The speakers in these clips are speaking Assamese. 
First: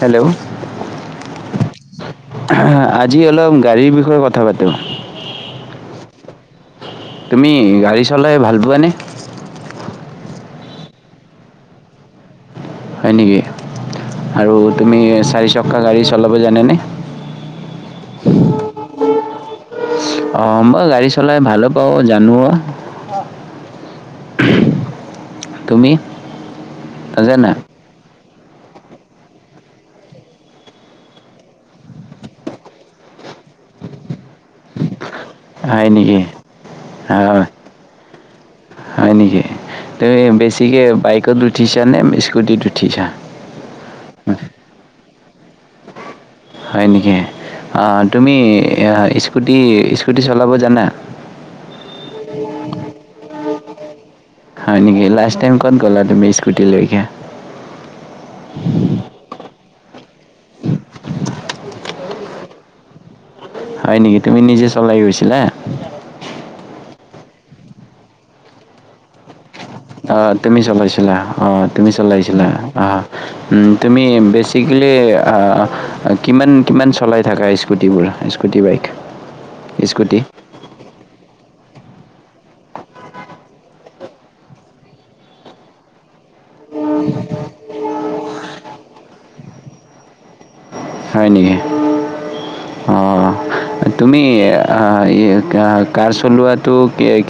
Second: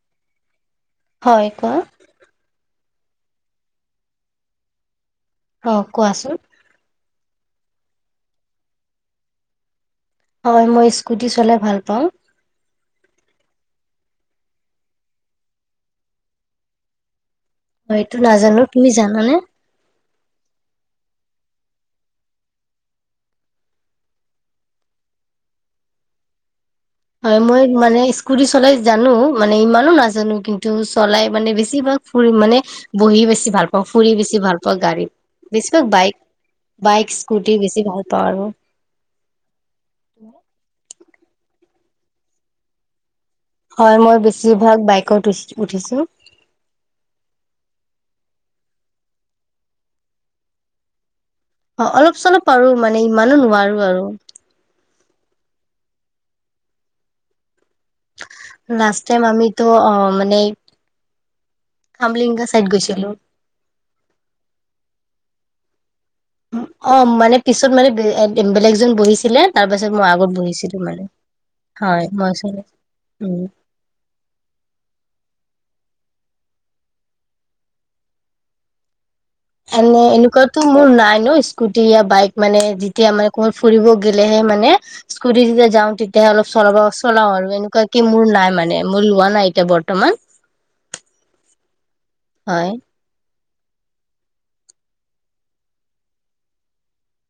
হেল্ল'। হয় কোৱা। আজি অলপ গাড়ীৰ বিষয়ে কথা পাতো। অ কোৱাচোন। তুমি গাড়ী চলাই ভাল পোৱানে? হয় মই স্কুটি চলাই ভাল পাওঁ। হয় নেকি আৰু তুমি চাৰি চকা গাড়ী চলাব জানেনে? অ এইটো নাজানো তুমি জানানে? অ মই গাড়ী চলাই ভাল পাওঁ জানোঅ। তুমি? হয় নাজানা মই মানে স্কুটি চলাই জানো মানে ইমানো নাজানো কিন্তু চলাই মানে বেছিভাগ ফুৰি মানে বহি বেছি ভাল পাওঁ ফুৰি বছি ভাল পাওঁ গাড়ীত। বেছিভাগ হয় বাইক নেকি বাইক হয় স্কুটি বেছি ভাল পাওঁ আৰু। হয় নেকি, তুমি বেছিকৈ বাইকত উঠিছা নে স্কুটিত উঠিছা? হয় মই বেছিভাগ বাইকত উ উঠিছো। হয় নেকি, অ তুমি স্কুটি স্কুটি চলাব জানা? অ অলপ চলপ পাৰো মানে ইমানো নোৱাৰো আৰু। হয় নেকি লাষ্ট টাইম ক'ত'গলা তুমি স্কুটিলৈকে লাষ্ট টাইম আমিতো অ মানে খামলিংগা চাইড গৈছিলো। হয় নেকি তুমি নিজে চলাই গৈছিলা? অ মানে পিছত মানে বে-বেলেগ এজন বহিছিলে। তাৰ পাছত মই আগত অহ তুমি বহিছিলো মানে। চলাইছিলা অ তুমি হয় মই চলাইছিলা চলে অ উম। তুমি বেছিকেলি অ কিমান কিমান চলাই থাকা স্কুটিবোৰ স্কুটি বাইক? উ [inaudible] এনেই এনেকুৱা, ত' মোৰ নাই ন স্কুটি বাইক মানে যেতিয়া মানে কবাত ফুৰিব গলেহে মানে, স্কুটি যেতিয়া যাওঁ, তেতিয়াহে অলপ চল চলাও আৰু এনেকুৱা কি মোৰ নাই মানে মোৰ লোৱা নাই এতিয়া বৰ্তমান। হয় নেকি। হয়। অঁ। তুমি কাৰ চলোৱাটো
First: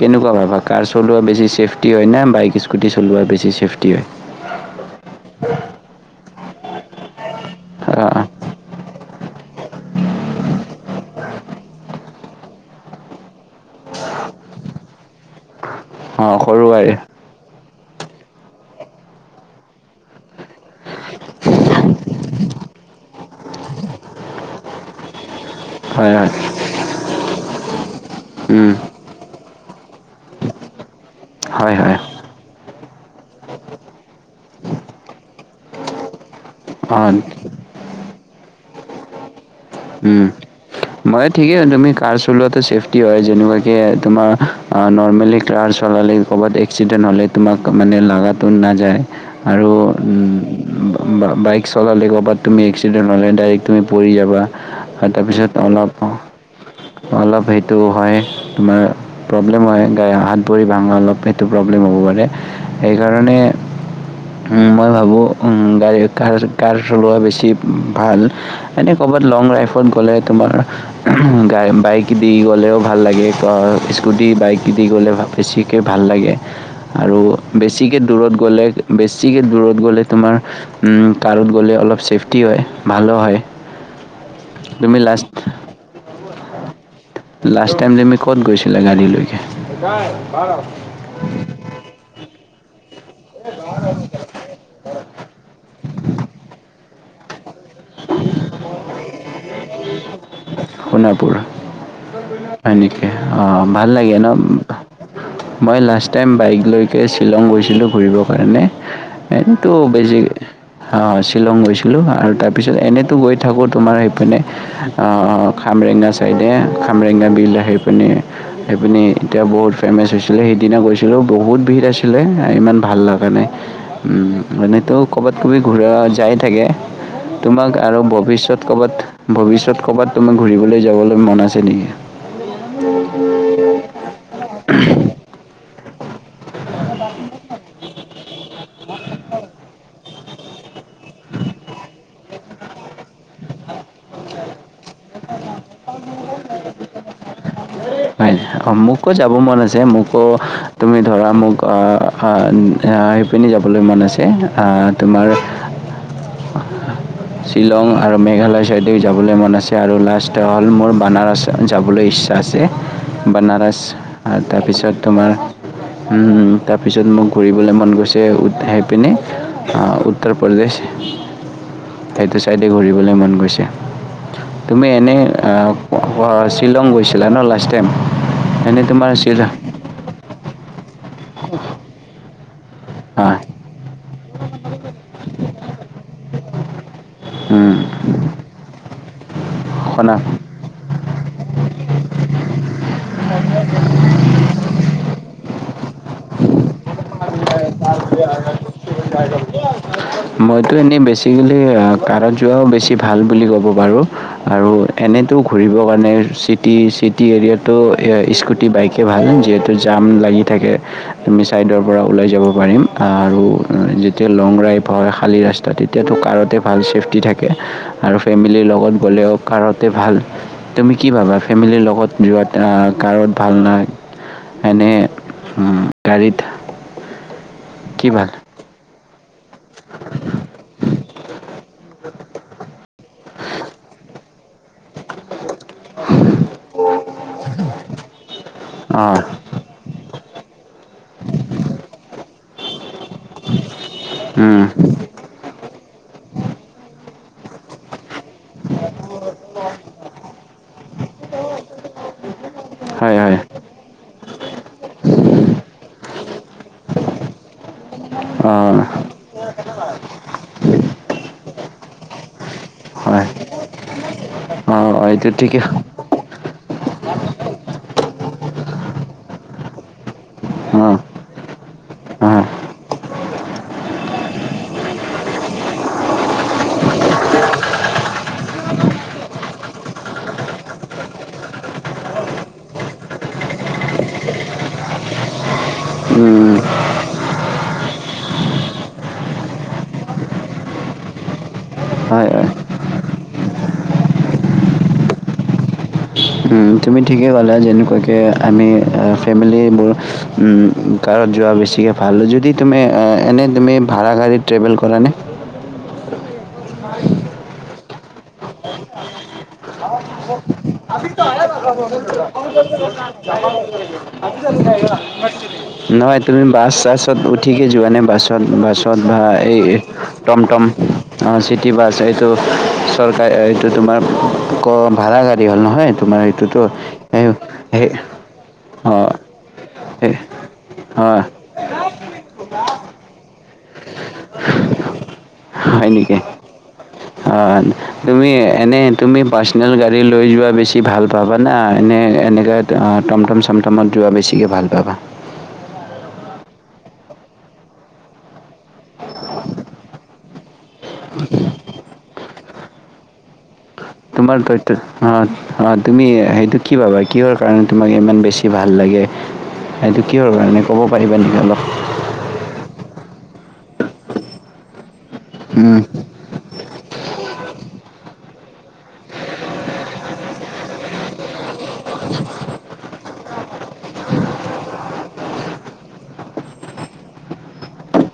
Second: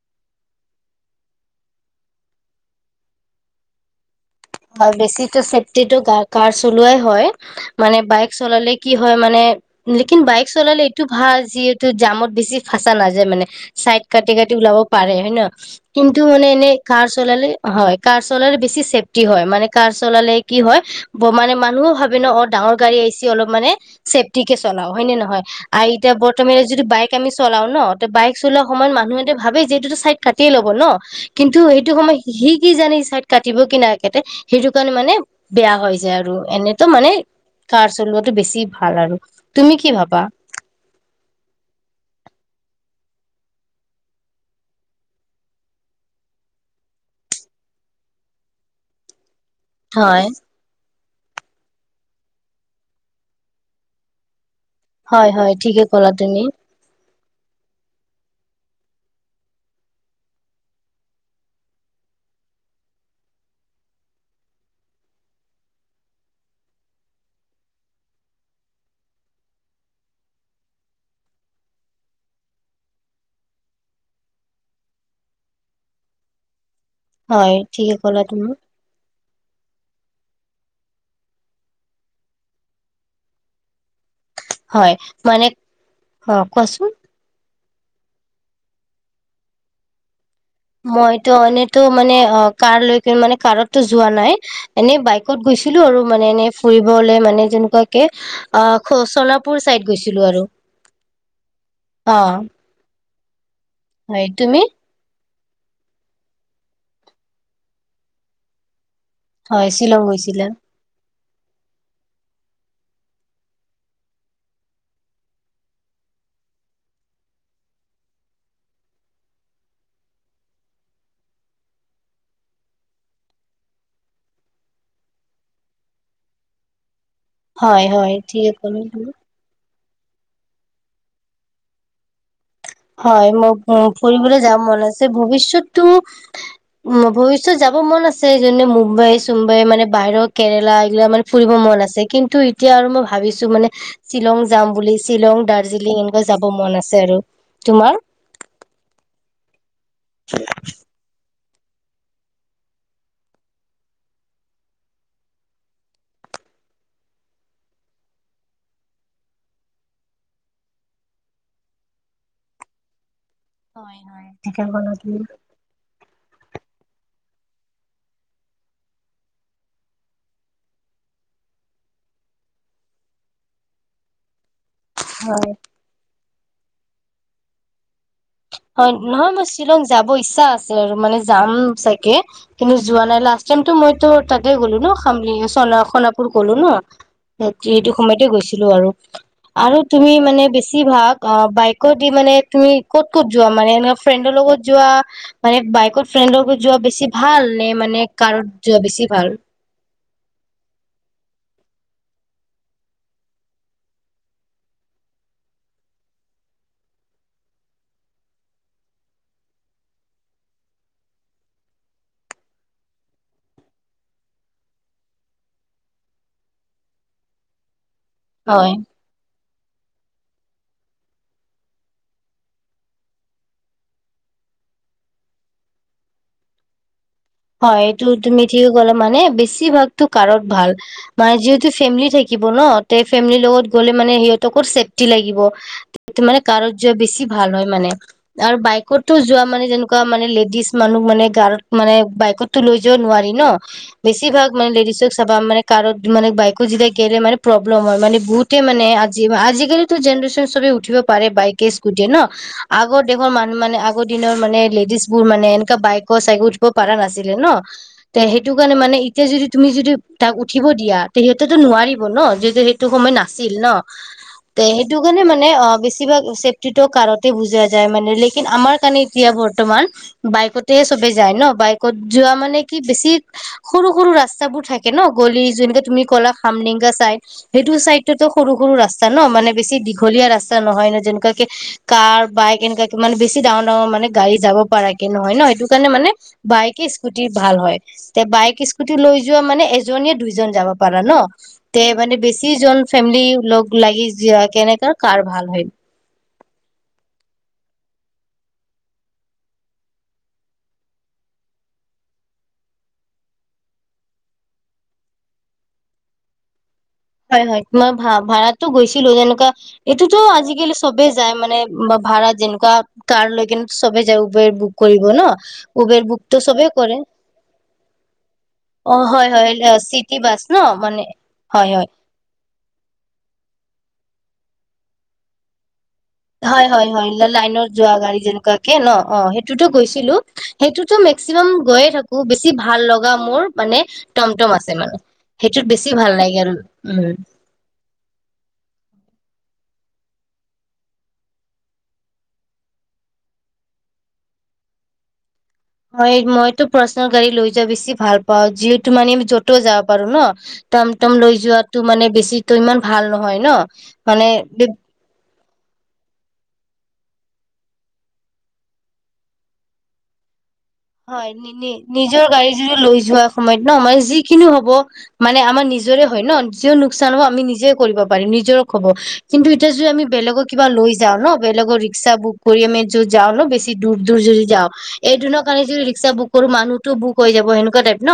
কেনেকুৱাভাবা। কাৰ চলোৱা বেছি ছেফটি হয় ন, বাইক স্কুটি চলোৱা বেছি চেফটি হয়। হয়, বেছিতো চেফটিটো কাৰ চলোৱাই হয়। মানে অ, বাইক চলালে কি হয় মানে। লেকিন বাইক চলালে এইটো ভাল। যিহেতু জামত বেছি ফাঁচা নাযায় মানে। চাইড কাটি কাটি ওলাব পাৰে হয় ন, কিন্তু অ, মানে সৰু এনেই গাড়ী কাৰ চলালে, হয় কাৰ চলালে বেছি চেফ টি হয়, মানে কাৰ চলালে কি হয়, মানে মানুহো ভাবে ন অ ডাঙৰ গাড়ী আহিছে অলপ মানে, ছেফটিকে চলাও হয়নে নহয়। আৰু হয় এতিয়া হয়। বৰ্তমানে যিটো বাইক আমি চলাও ন, তে বাইক চলোৱা উম, সময়ত মানুহঁতে ভাবে যিহেতু এইটো কাটিয়ে ল'ব ন। কিন্তু হয় সেইটো হয়। সময়ত সি কি জানি ছাইড কাটিব কি নাই। তে সেইটো কাৰণে মানে বেয়া হৈ যায় আৰু এনেইতো অ, মানে। কাৰ চলটো বেছি ভাল আৰু তুমি কি ভাবা? উম। মই ঠিকেই, তুমি কাৰ চলোৱাটো চেফটি হয় যেনেকুৱাকে তোমাৰ নৰ্মেলি কাৰ চলালে, ক'ৰবাত এক্সিডেণ্ট হ'লে তোমাক, মানে লাগাতো নাযায় আৰু হয়, উম বা বাইক চলালে ক'ৰবাত তুমি এক্সিডেণ্ট হ'লে, ডাইৰেক্ট তুমি পৰি যাবা আৰু হয়, তাৰপিছত হয় ঠিকে অলপ ক'লা তুমি অলপ সেইটো হয়, তোমাৰ প্ৰব্লেম হয় গাই হাত ভৰি ভাঙা অলপ সেইটো প্ৰব্লেম হ'ব পাৰে। সেইকাৰণে, মই ভাবোঁ, গাড়ী কাৰ কাৰ চলোৱা বেছি ভাল। এনেই ক'ৰবাত লং ড্ৰাইভত গ'লে, তোমাৰ গাই বাইক দি গ'লেও ভাল লাগে স্কুটি বাইক দি গ'লে ভাল। বেছিকে ভাল লাগে আৰু হয় ঠিকে বেছিকে ক'লা দূৰত তুমি গ'লে, বেছিকে দূৰত গ'লে তোমাৰ, কাৰত গ'লে অলপ ছেফটি হয়, ভালো হয়। হয়, তুমি লাষ্ট মানে অ কোৱাচোন। লাষ্ট টাইম তুমি ক'ত গৈছিলা গাড়ীলৈকে? মইতো এনেইতো মানে অ কাৰ লৈ কি মানে কাৰতো, যোৱা নাই এনে বাইকত গৈছিলো আৰু। মানে এনেই ফুৰিবলে মানে যেনেকুৱাকে, অ খ সোনাপুৰ চাইদ গৈছিলো আৰু। সোণাপুৰ অ হয় নেকি। অ ভাল লাগে ন। হয় তুমি মই লাষ্ট টাইম বাইকলৈকে শ্বিলং গৈছিলো ফুৰিব কাৰণে। হয় এনেতো শ্বিলং বেছিকে, গৈছিলা শ্বিলং গৈছিলোঁ আৰু তাৰপিছত এনেইতো গৈ থাকোঁ তোমাৰ সেইপিনে, খামৰেংঙা চাইডে খামৰেঙা বিলৰ সেইপিনে, সেইপিনি এতিয়া বহুত ফেমাচ হৈছিলে। সেইদিনা গৈছিলোঁ বহুত ভিত আছিলে ইমান ভাল লগা নাই। এনেতো ক'বাত ক'বাত ঘূৰা যায় থাকে। তোমাক হয় আৰু হয় ঠিকে ভৱিষ্যত ক'লা ক'ৰবাত তুমি ভৱিষ্যত ক'ৰবাত তুমি ঘূৰিবলৈ যাবলৈ মন আছে নেকি? হয় মই উ ফুৰিবলৈ যাম মন আছে ভৱিষ্যতটো, পিছত যাব মন আছে, এইজনে মুম্বাই-চুম্বাই মানে বাহিৰত। কেৰেলা এইগিলা মানে ফুৰিব মন আছে। কিন্তু এতিয়া আৰু মই ভাবিছো মানে শ্বিলং যাম বুলি শ্বিলং, দাৰ্জিলিং এনেকা যাব মন আছে আৰু। তোমাৰ? হয় অ মোকো যাব মন আছে, মোকো তুমি ধৰা মোক অ, এই পিনি যাবলৈ মন আছে, তোমাৰ [unintelligible] শ্বিলং আৰু মেঘালয় ছাইদে যাবলৈ মন আছে, আৰু লাষ্ট হ'ল মোৰ বানাৰস যাবলৈ ইচ্ছা আছে বনাৰস হয় হয় আৰু ঠিকে ক'লা তাৰপিছত তুমি তোমাৰ তাৰপিছত মোক ঘূৰিবলৈ মন গৈছে উধাই পিনে- উত্তৰ প্ৰদেশ সেইটো ছাইডে ঘূৰিবলৈ মন গৈছে। তুমি এনেই হয় শ্বিলং গৈছিলা ন লাষ্ট টাইম? এনেই হয়, তোমাৰ নহয় মই শ্বিলং যাব ইচ্ছা আছে আৰু মানে যাম চাগে। কিন্তু যোৱা নাই, হয়। লাষ্ট টাইমতো মই তাতে গ'লো ন খাম সোণাপুৰ গলো ন। উম। সেইটো সময়তে গৈছিলো আৰু, আৰু তুমি শুনা মানে বেছিভাগ অ বাইকত দি মানে তুমি ক'ত ক'ত যোৱা? মানে এনে ফ্ৰেডৰ লগত যোৱা- মানে বাইকত ফ্ৰেণ্ডৰ লগত যোৱা বেছি ভাল নে মানে কাৰত যোৱা বেছি ভাল? মইতো এনেই বেছিকলি কাৰত যোৱাও বেছি ভাল বুলি ক'ব পাৰোঁ। আৰু এনেতো ঘূৰিবৰ কাৰণে চিটি চিটি এৰিয়াতো স্কট বাইকে ভাল যিহেতু জাম লাগি থাকে। আমি ছাইডৰ পৰা ওলাই যাব পাৰিম, আৰু যেতিয়া লং ড্ৰাইভ ভ খালী ৰাস্তা তেতিয়াতো কাৰতে ভাল চেফটি থাকে আৰু ফেমিলিৰ হয় লগত গ'লেও কাৰতে ভাল। তুমি কি ভাবা ফেমিলিৰ লগত যোৱাত কাৰত ভাল না? এনে গাড়ীত হয় এইটো কি ভাল তুমি ঠিকে কলা মানে বেছিভাগতো কাৰত ভাল। মানে যিহেতু ফেমিলি থাকিব ন তে ফেমিলিৰ লগত গ'লে মানে সিহঁত তকো চেফটি লাগিব। টো মানে কাৰোত জোৱা বেছি ভাল হয় মানে আৰু বাইকোত অঁ যোৱা মানে যেনেকুৱা মানে লেডিজ মানুহ মানে গাৰত মানে বাইকতো লৈ যাব নোৱাৰি ন, বেছিভাগ উম, মানে লেডিজক চাবা মানে কাৰোত মানে বাইকো যেতিয়াই গেলে মানে প্ৰব্লেম হয়। মানে বহুতে মানে আজি আজিকালিতো জেনেৰেচন সবে উঠিব পাৰে বাইকে স্কুটিয়ে ন? আগৰ হয় দেশৰ হয় মানুহ মানে আগৰ দিনৰ মানে লেডিজ বোৰ মানে এনেকা বাইকৰ চাইক উঠিব পৰা নাছিলে ন? তে সেইটো কাৰণে অ' মানে এতিয়া যদি তুমি যদি তাক উঠিব দিয়া তে সিহঁতেটো নোৱাৰিব ন যে সেইটো সময় হয় নাছিল ন? [inaudible] তে সেইটো কাৰণে এইটো মানে ঠিকে অ বেছি কিবা চেফটিটো কাৰতে বুজা যায় মানে। লেকিন আমাৰ কাৰণে এতিয়া বৰ্তমান বাইকতে অ' চবে যায় ন, বাইকত যোৱা মানে কি বেছি সৰু সৰু ৰাস্তাবোৰ থাকে ন গলি, যোনটো তুমি ক'লা খামডেংগা চাইদ সেইটো চাইডতো সৰু-সৰু ৰাস্তা ন মানে বেছি দীঘলীয়া ৰাস্তা নহয় ন যেনেকুৱাকে কাৰ বাইক এনেকুৱাকে মানে বেছি ডাঙৰ ডাঙৰ মানে গাড়ী যাব পাৰকে নহয় ন, সেইটো কাৰণে মানে উম, বাইকে স্কুটি ভাল হয়। তে বাইক স্কুটি লৈ যোৱা মানে এজনীয়ে দুইজন যাব পাৰা ন। তে মানে হয় বেছি হয় জন ফেমিলি লগ লাগি য কেনেকা কাৰ ভাল হয়। উম, তুমি ঠিকেই ক'লা যেনেকুৱাকৈ আমি ফেমিলিবোৰ উম কাৰত যোৱা বেছিকৈ ভাল যদি তুমি এনেই তুমি ভাড়া গাড়ীত ট্ৰেভেল কৰা নে? হয় হয় মই ভা ভাড়াতো গৈছিলো যেনেকুৱা [unintelligible] [unintelligible] এইটোতো আজিকালি চবে যায় মানে ভাড়া যেনেকুৱা কাৰ লৈ কিনে চবে যায় উবেৰ বুক কৰিব ন উবেৰ নহয় বুকতো তুমি চবে বাছ কৰে। চাছত উঠিকে যোৱা নাই বাছত অ বাছত বা হয় হয় এই চিটি টম বাছ ন টম মানে অ চিটি হয় হয়। বাছ এই টো চৰকাৰ এইটো তোমাৰ ক ভাড়া গাড়ী হ'ল নহয়। তোমাৰ এইটোতো হয় হয় হয় সেই লাইনত যোৱা সেই গাড়ী যেনেকুৱাকে ন হয় অ সেইটোতো এ গৈছিলো। সেইটোতো হয় মেক্সিমাম গৈয়ে থাকো বেছি ভাল লগা মোৰ মানে টমটম আছে মানে। সেইটোত বেছি ভাল লাগে আৰু উম। অ। তুমি এনেই তুমি পাৰ্চনেল গাড়ী লৈ যোৱা বেছি ভাল পাবানা এনেই এনেকৈ টমটম চমটমত যোৱা বেছিকৈ ভাল পাবা? মই মইতো পাৰ্ছনেল গাড়ী লৈ যোৱা বেছি ভাল পাওঁ যিহেতু মানে যতেও যাব পাৰোঁ ন। টমটম লৈ যোৱাটো মানে বেছি ইমান ভাল নহয় ন। তোমাৰ অ মানে অ তুমি সেইটো কি ভাবা কিহৰ কাৰণে তোমাক ইমান বেছি ভাল লাগে? সেইটো কিহৰ কাৰণে ক'ব পাৰিবা হয় নেকি নি অলপ নি নিজৰ গাড়ী যদি লৈ যোৱা সময়ত ন আমাৰ যিখিনি হ'ব মানে আমাৰ উম, নিজৰে হয় ন। যিও লোকচান হ'ব আমি নিজে কৰিব পাৰিম নিজৰ হ'ব কিন্তু এতিয়া যদি আমি বেলেগক কিবা লৈ যাওঁ ন বেলেগৰ ৰিক্সা বুক কৰি আমি য যাওঁ ন বেছি দূৰ দূৰ যদি যাও এদিনক কাৰণে যদি ৰিক্সা বুক কৰোঁ মানুহটো বুক হৈ যাব সেনেকুৱা টাইপ ন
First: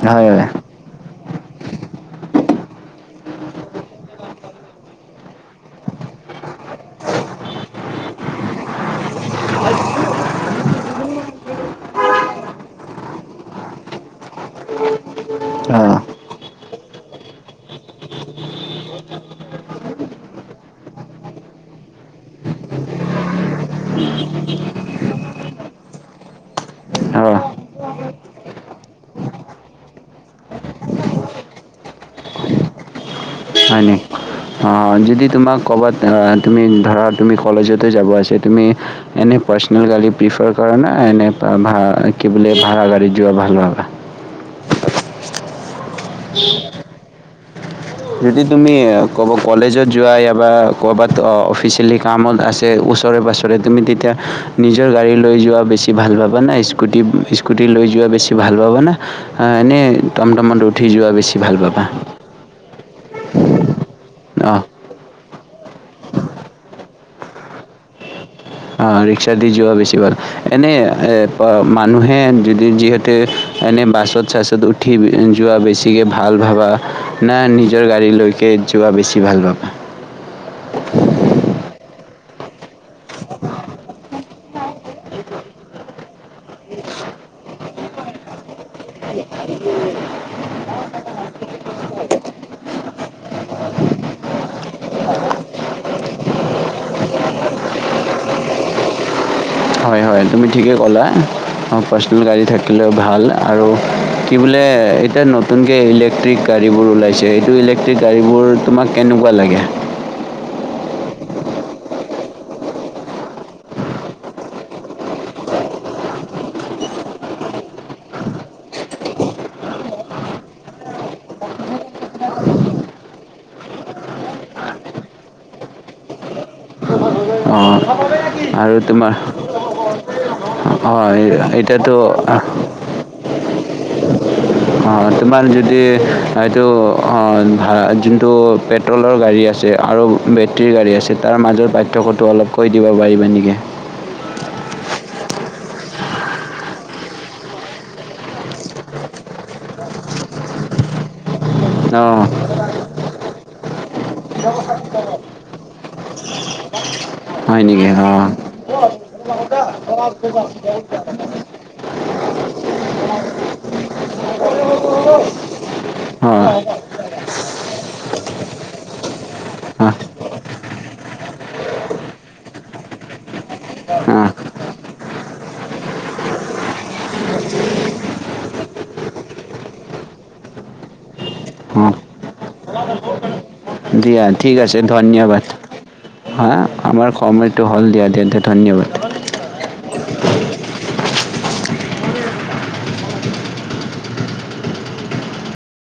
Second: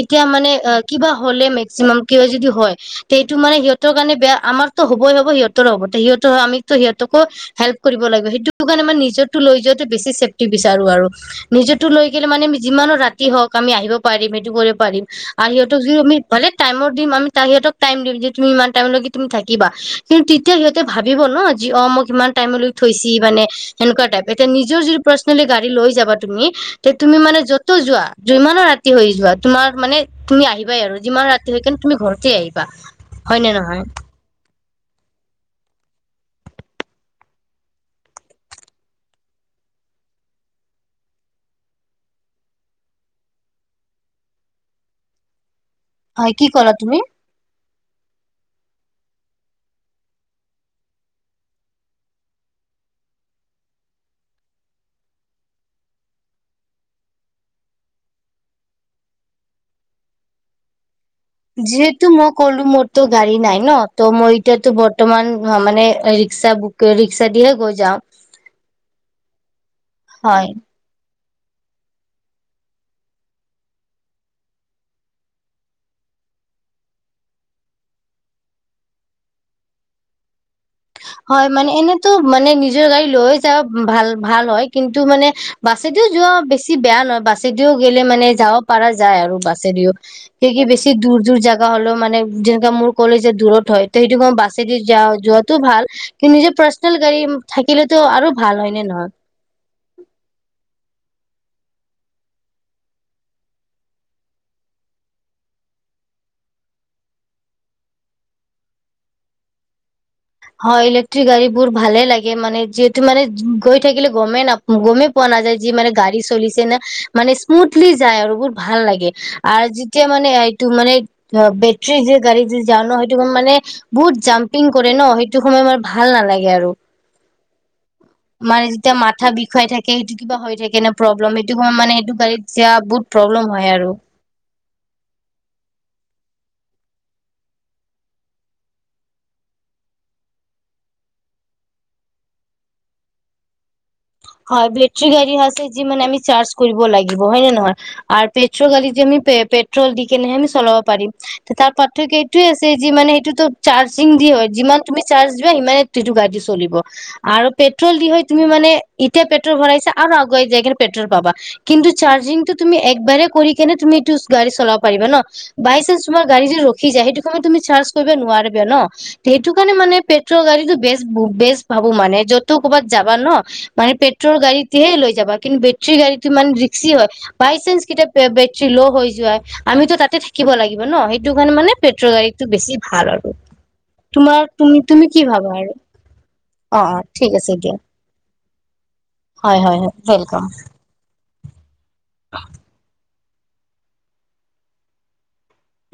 এতিয়া হয় হয় মানে আ কিবা হ'লে মেক্সিমাম কিবা যদি হয় ত সেইটো মানে সিহঁতৰ কাৰণে বেয়া আমাৰতো হ'বই হ'ব সিহঁতৰ হ'ব সিহঁতৰ আমিতো সিহঁতকো হেল্প কৰিব লাগিব সেইটো কাৰণে মই নিজৰটো লৈ যোৱাটো বেছি চেফটি বিচাৰোঁ আৰু। নিজোৰতো লৈ গলে মানে যিমানো ৰাতি হওঁক আমি আহিব পাৰিম সেইটো কৰিব পাৰিম। আৰু সিহঁতক যদি আমি মানে টাইমো দিম আমি সিহঁতক টাইম দিম যে তুমি ইমান টাইমলৈকে তুমি থাকিবা। কিন্তু তেতিয়া সিহঁতে ভাবিব ন যে অ মোক কিমান টাইমলৈ থৈছি মানে সেনেকুৱাটাইপ এতিয়া নিজৰ যিটো পাৰ্চনেলি গাড়ী লৈ যাবা তুমি তে তুমি অঁ অঁ মানে যতো যোৱা যিমানো ৰাতি হৈ যোৱা তোমাৰ মানে তুমি আহিবাই আৰু যিমান ৰাতি হৈ কিন্তু তুমি ঘৰতে আহিবা হয় নে নহয়? অহ যদি তোমাক ক'বাত তুমি ধৰা তুমি কলেজতে যাব আছে তুমি এনে পাৰ্চনেল গাড়ী প্ৰিফাৰ কৰা নে এনে ভ কি বোলে ভাড়া গাড়ী যোৱা ভাল পাবা? হয় কি ক'লা তুমি? যদি তুমি ক'ৰবাত কলেজত যোৱা ইয় বা ক'ৰবাত অফিচিয়েলি কামত আছে ওচৰে পা জৰে তুমি তেতিয়া নিজৰ গাড়ী লৈ যোৱা বেছি ভাল পাবা না স্কুটি স্কুটি লৈ যোৱা বেছি ভাল পাবা না এনেই টমটমত উঠি যোৱা বেছি ভাল পাবা যিহেতু মই ক'লো মোৰ তো গাড়ী নাই ন ত মই অঁ এতিয়াতো বৰ্তমান মানে ৰিক্সা বুক ৰিক্সা দিয়ে গৈ যাওঁ। অ', ৰিক্সা দি যোৱা বেছি ভাল হয় এনে এ মানুহে যদি যিহেতু এনেই বাছত চাছত উঠি যোৱা বেছিকৈ ভাল ভাবা না নিজৰ গাড়ীলৈকে যোৱা বেছি ভাল পাবা? হয় মানে এনেতো মানে নিজৰ গাড়ী লৈ যোৱা ভাল ভাল হয় কিন্তু মানে বাছেদিও যোৱা বেছি বেয়া নহয় বাছেদিও গেলে মানে যাব পৰাাৰা যায় আৰু বাছেদিও সেই কি বেছি দূৰ দূৰ জাগা হলেও মানে যেনেকা মোৰ কলেজ দূৰত হয় সেইটো মই বা চে দি যা যোৱাাতটো ভাল কিন্তু নিজৰ পাৰ্চনেল গাড়ী থাকিলেতো আৰু ভাল হয়নে নহয় হয় [unintelligible] হয় তুমি ঠিকেই ক'লা অঁ', পাৰ্চনেল গাড়ী থাকিলেও ভাল আৰু কি বোলে এতিয়া নতুনকে ইলে ইলে্ট্ৰিক গাড়ীবোৰ ওলাইছে সেইটো ইলেক্টিক গাড়ীবোৰ তোমাক কেনেকুৱা লাগে হয় ইলেক্ট্ৰিক গাড়ী বোৰ ভালে লাগে মানে যিহেতু মানে গৈ থাকিলে গমেই নাপ গমেই পোৱা নাযায় যি মানে গাড়ী চলিছে না মানে স্মুথলি যায় আৰু বহুত ভাল লাগে আৰু যেতিয়া মানে এইটো মানে বেটৰী যে গাড়ী যে যাও ন সেইটো মানে বহুত জাম্পিং কৰে ন' সেইটো সময় মোৰ ভাল নালাগে আৰু অ মানে যেতিয়া মাথা বিষুৱাই থাকে সেইটো কিবা হৈ থাকে নে অঁ প্ৰব্লেম সটো মানে সেইটো গাড়ীত এতিয়াতো যেতিয়া বহুত প্ৰব্লেম হয় আৰু অ', তোমাৰ যদি এইটো অ', যোনটো পেট পেট্ৰ'লৰ গাড়ী আছে আৰু বেটৰীৰ গাড়ী আছে তাৰ মাজৰ পাৰ্থক্যটো অলপ কৈ দিব পাৰিবা নেকি হয় বেটৰী গাড়ী আছে যি মানে আমি চাৰ্জ কৰিব লাগিব হয় নে নহয় আৰু পেট্ৰল গাড়ী যে আম পেট্ৰল দি কেনেহে আমি চলাব পাৰিম তাৰ পাৰ্থক্য অঁ এইটোয়ে আছে যি মানে সেইটোতো চাৰ্জিং দি হয় যিমান তুমি চাৰ্জ দিবা সিমানেই সটো গাড়ী চলিব আৰু হয় নেকি পেট্ৰল দি অঁ হৈ তুমি মানে এতিয়া পেট্ৰল ভৰাইছা আৰু আগুৱাই যায় কিনে পেট্ৰল পাবা কিন্তু চাৰ্জিংটো তুমি একবাৰে কৰি কিনে তুমি এইটো গাড়ী চলাব পাৰিবা ন' বাই চান্স তোমাৰ অঁ গাড়ী যে ৰখি যায় সেইটো সময় তুমি চাৰ্জ কৰিব নোৱাৰিবা ন' সেইটো কাৰণে মানে অঁ পেট্ৰল গাড়ীটো বে বেছ ভাবো মানে য'ত ক'ৰবাত যাবা ন' মানে অঁ পেট্ৰল গাড়ীতেহে লৈ যাবা কিন্তু বেটৰী গাড়ীটো মানে ৰিক্সি হয় বাই চান্স কেতিয়াবা বেটৰী ল' হৈ যোৱা আমিতো তাতে থাকিব লাগিব ন সেইটো কাৰণে মানে অঁ পেট্ৰল গাড়ীতটো বেছি ভাল আৰু দিয়া তোমাৰ ঠিক আছে তুমি তুমি কি ধন্যবাদ ভাবা আৰু হা অ অ আমাৰ ঠিক আছে সময়টো হ'ল দিয়া দিয়া দিয় ধন্যবা হয় হয় হয় ৱেলকাম